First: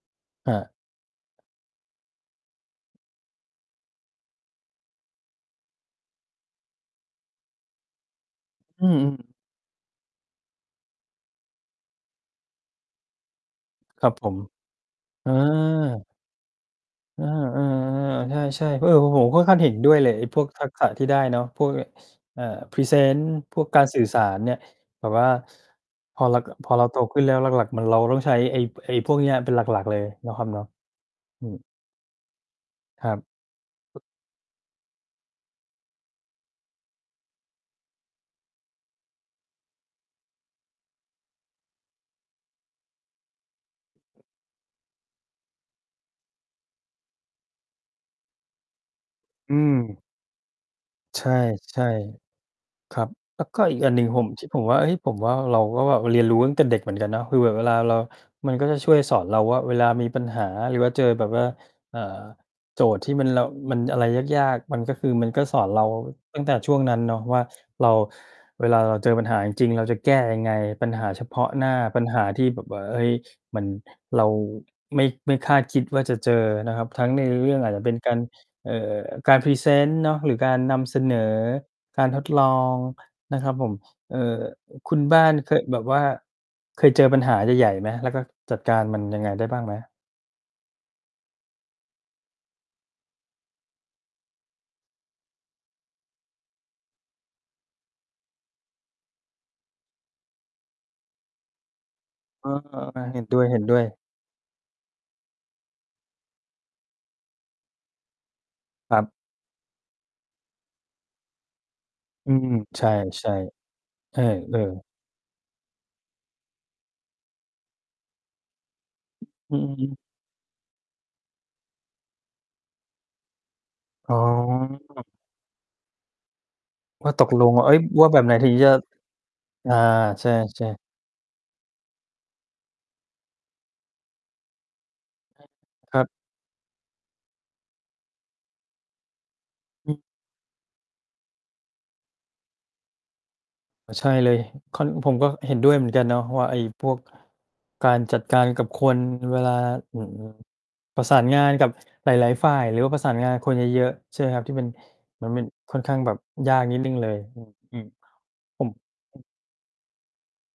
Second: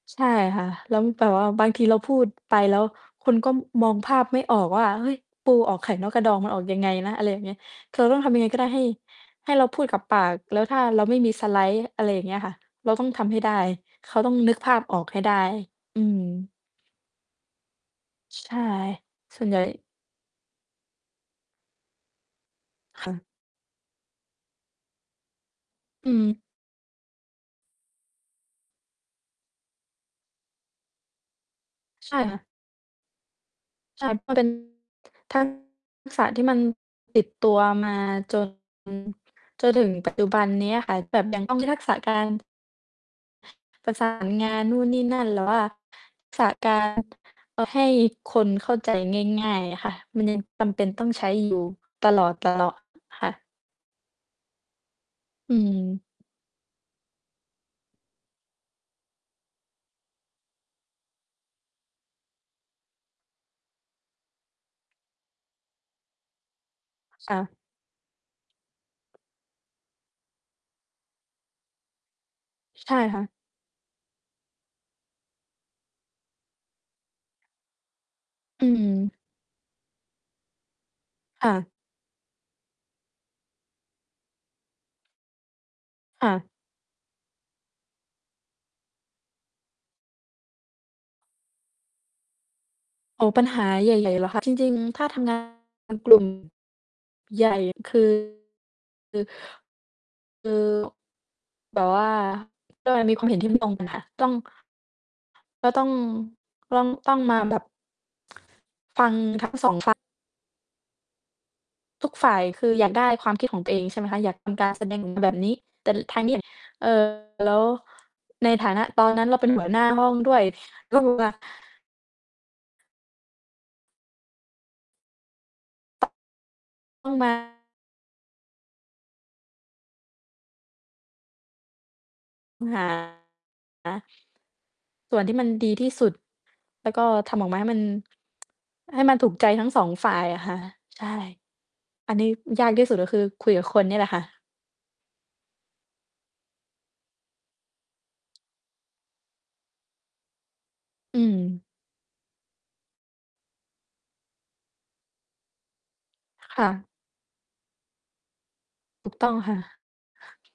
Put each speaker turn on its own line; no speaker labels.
ใช่
อ
ค่ะ
า
แล้วแต่แบบว่าบางทีเราพูดไปแล้ว คนก็มองภาพไม่ออกว่า "เฮ้ย ปูออกไข่นอกกระดอง มันออกยังไงนะ" อะไรอย่างเงี้ย คือเราต้องทำยังไงก็ได้ ให
อ
้
ืม ๆ
ให้เราพูดกับปาก แล้วถ้าเราไม่มีสไลด์ อะไรอย่างเงี้ยค่ะ เราต้องทำให้ได้
ค
เ
ร
ข
ับ
า
ผ
ต้อง
ม
นึกภาพออกให้
เ
ไ
อ
ด้ อื
อ
ม
เออ
ใ
ๆ
ช
ๆ
่
ใช่ ๆ เออ ผ ผม
ส
ค่
่
อ
ว
น
น
ข
ใ
้
ห
า
ญ
ง
่
เห็นด้วยเลย ไอ้พวกทักษะที่ได้เนาะ พวกเนี้ย ส เอ่อ พรีเซ
ค่
น
ะ
ต์ พวกการสื่อสารเนี่ย แบบว่า ส
อื
พอเรา
ม
ก พอเราโตขึ้นแล้ว หลัก ๆ มัน เราต้องใช้ ไอ้ ไอ้พวกเนี้ย เป็นหลัก ๆ เลยเนาะครับเนาะ อืม
ใช่ค่ะ
ครับ
ใช่ มัน เป็นทัก ษะที่มันติดตัวมา จน จนถึง ปัจจุบันนี้อะค่ะ แบบยังต้องมี ทักษะ การ ประ สาน งานนู่นนี่นั่น หรือว่าทักษะ การ เอ่อ ให้คนเข้าใจง่
อ
า
ื
ย ๆ อะค่ะ
ม
มันยังจำเป็นต้อง
ใ
ใ
ช
ช้
่
อยู่
ใช่
ตลอด
ครับ
ๆ ค่
แ
ะ
ล้วก็อีกอันหนึ่ง ผม ช ผมว่า เฮ้ย ผมว่า
อ
เ
ื
ราก็แบบเรีย
ม
นรู้ตั้งแต่เด็กเหมือนกันเนาะ คือแบบเวลาเรา มันก็จะช่วยสอนเราว่า เวลามีปัญหา หรือว่าเจอแบบว่า เอ่อ โจทย์ที่มัน เรา อืม มันอะไรยาก ๆ มันก็คือมันก็สอนเราตั้งแต่ช่วงนั้นเนาะ
ค
ว
่
่า
ะ
เรา เวลาเราเจอปัญหาจริง ๆ เราจะแก้ยังไง ปัญหาเฉพาะหน้า ปัญหาที่แบบว่า
ใช
เ
่
ฮ้ย
ค่ะ
มัน เราไม่ ไม่คาดคิดว่าจะเจอนะครับ ทั้งในเรื่อง อาจจะเป็นการ
อื
เอ่อ
ม
การพรีเซนต์เนาะ หรือการนำเสนอ
ค่ะ
การทดลอง นะครับผม เอ่อ คุณบ้านเคยแบบว่า
ค่ะ
เคยเจอปัญหาใหญ่ ๆ ไหม? แล้วก็จัดการมันยังไงได้บ้างไหม?
โอ้ ปัญหาใหญ่ ๆ เหรอคะ? จริง ๆ ถ้าทำ งานกลุ่ม ใหญ่ คือ คือ คือ แบบว่า
เออ
ก็เลย
ๆ
ม
ๆ
ี
เห
ค
็
วา
น
มเห็นที่ไม่ตร
ด
ง
้ว
กั
ย
น
ๆ
ค่ะ ต้อง ก็ต้อง ต้อง ต้องมาแบบ
ค
ฟ
ร
ั
ับ
ง ทั้ง 2 ฝ่าย ทุกฝ
อ
่
ื
าย
ม
คือ
ๆ ใ
อ
ช
ยากได้คว
่
ามคิดของตัวเอง ใช่ไหม
ๆ เ
ค
อ
ะ
อ
อยากทำ การแ
ๆ
สดง แบบนี้ แต่ทางนี้อยาก เอ่อ แล้ว ในฐานะตอนนั้นเราเป็น
อื
หั
อ
วหน้
ฮ
า
ึ
ห้องด้วย ต้อง มา
อ๋อ
ต
ว
้
่
อ
า
ง
ต
ม
กลงว
า
่า เฮ้ย ว่าแบบไหนถึงจะ อา ใช่ ๆ
อืม หา ส่วนที่
คร
มั
ั
น
บ
ดีที่
คร
ส
ั
ุ
บ
ด แล้วก็ทำออกมา ให้มัน ให้มันถูกใจทั้ง 2 ฝ่ายอะค่ะ ใช่ อันนี้ อ ยากที่สุด ก็คือคุยกับคน
อ
เ
๋
น
อ
ี่ยแห
ใ
ล
ช
ะ
่
ค่
เล
ะ
ย ข้อนี้ผมก็เห็นด้วยเหมือนกันเนาะว่า ไอ้พวกการจัดการ กับคนเวลา อือ ประส
อ
า
ื
นงาน
ม
กับหลาย ๆ ฝ่าย หรือว่าประสานงานกับคนเยอะ ๆ ใช่ไหมครับ ที่มัน มันเป็นค่อนข้างแบบยา
ค่
กนิด
ะ
หนึ่งเลย อือ อือ ผม
ถูกต้องค่ะ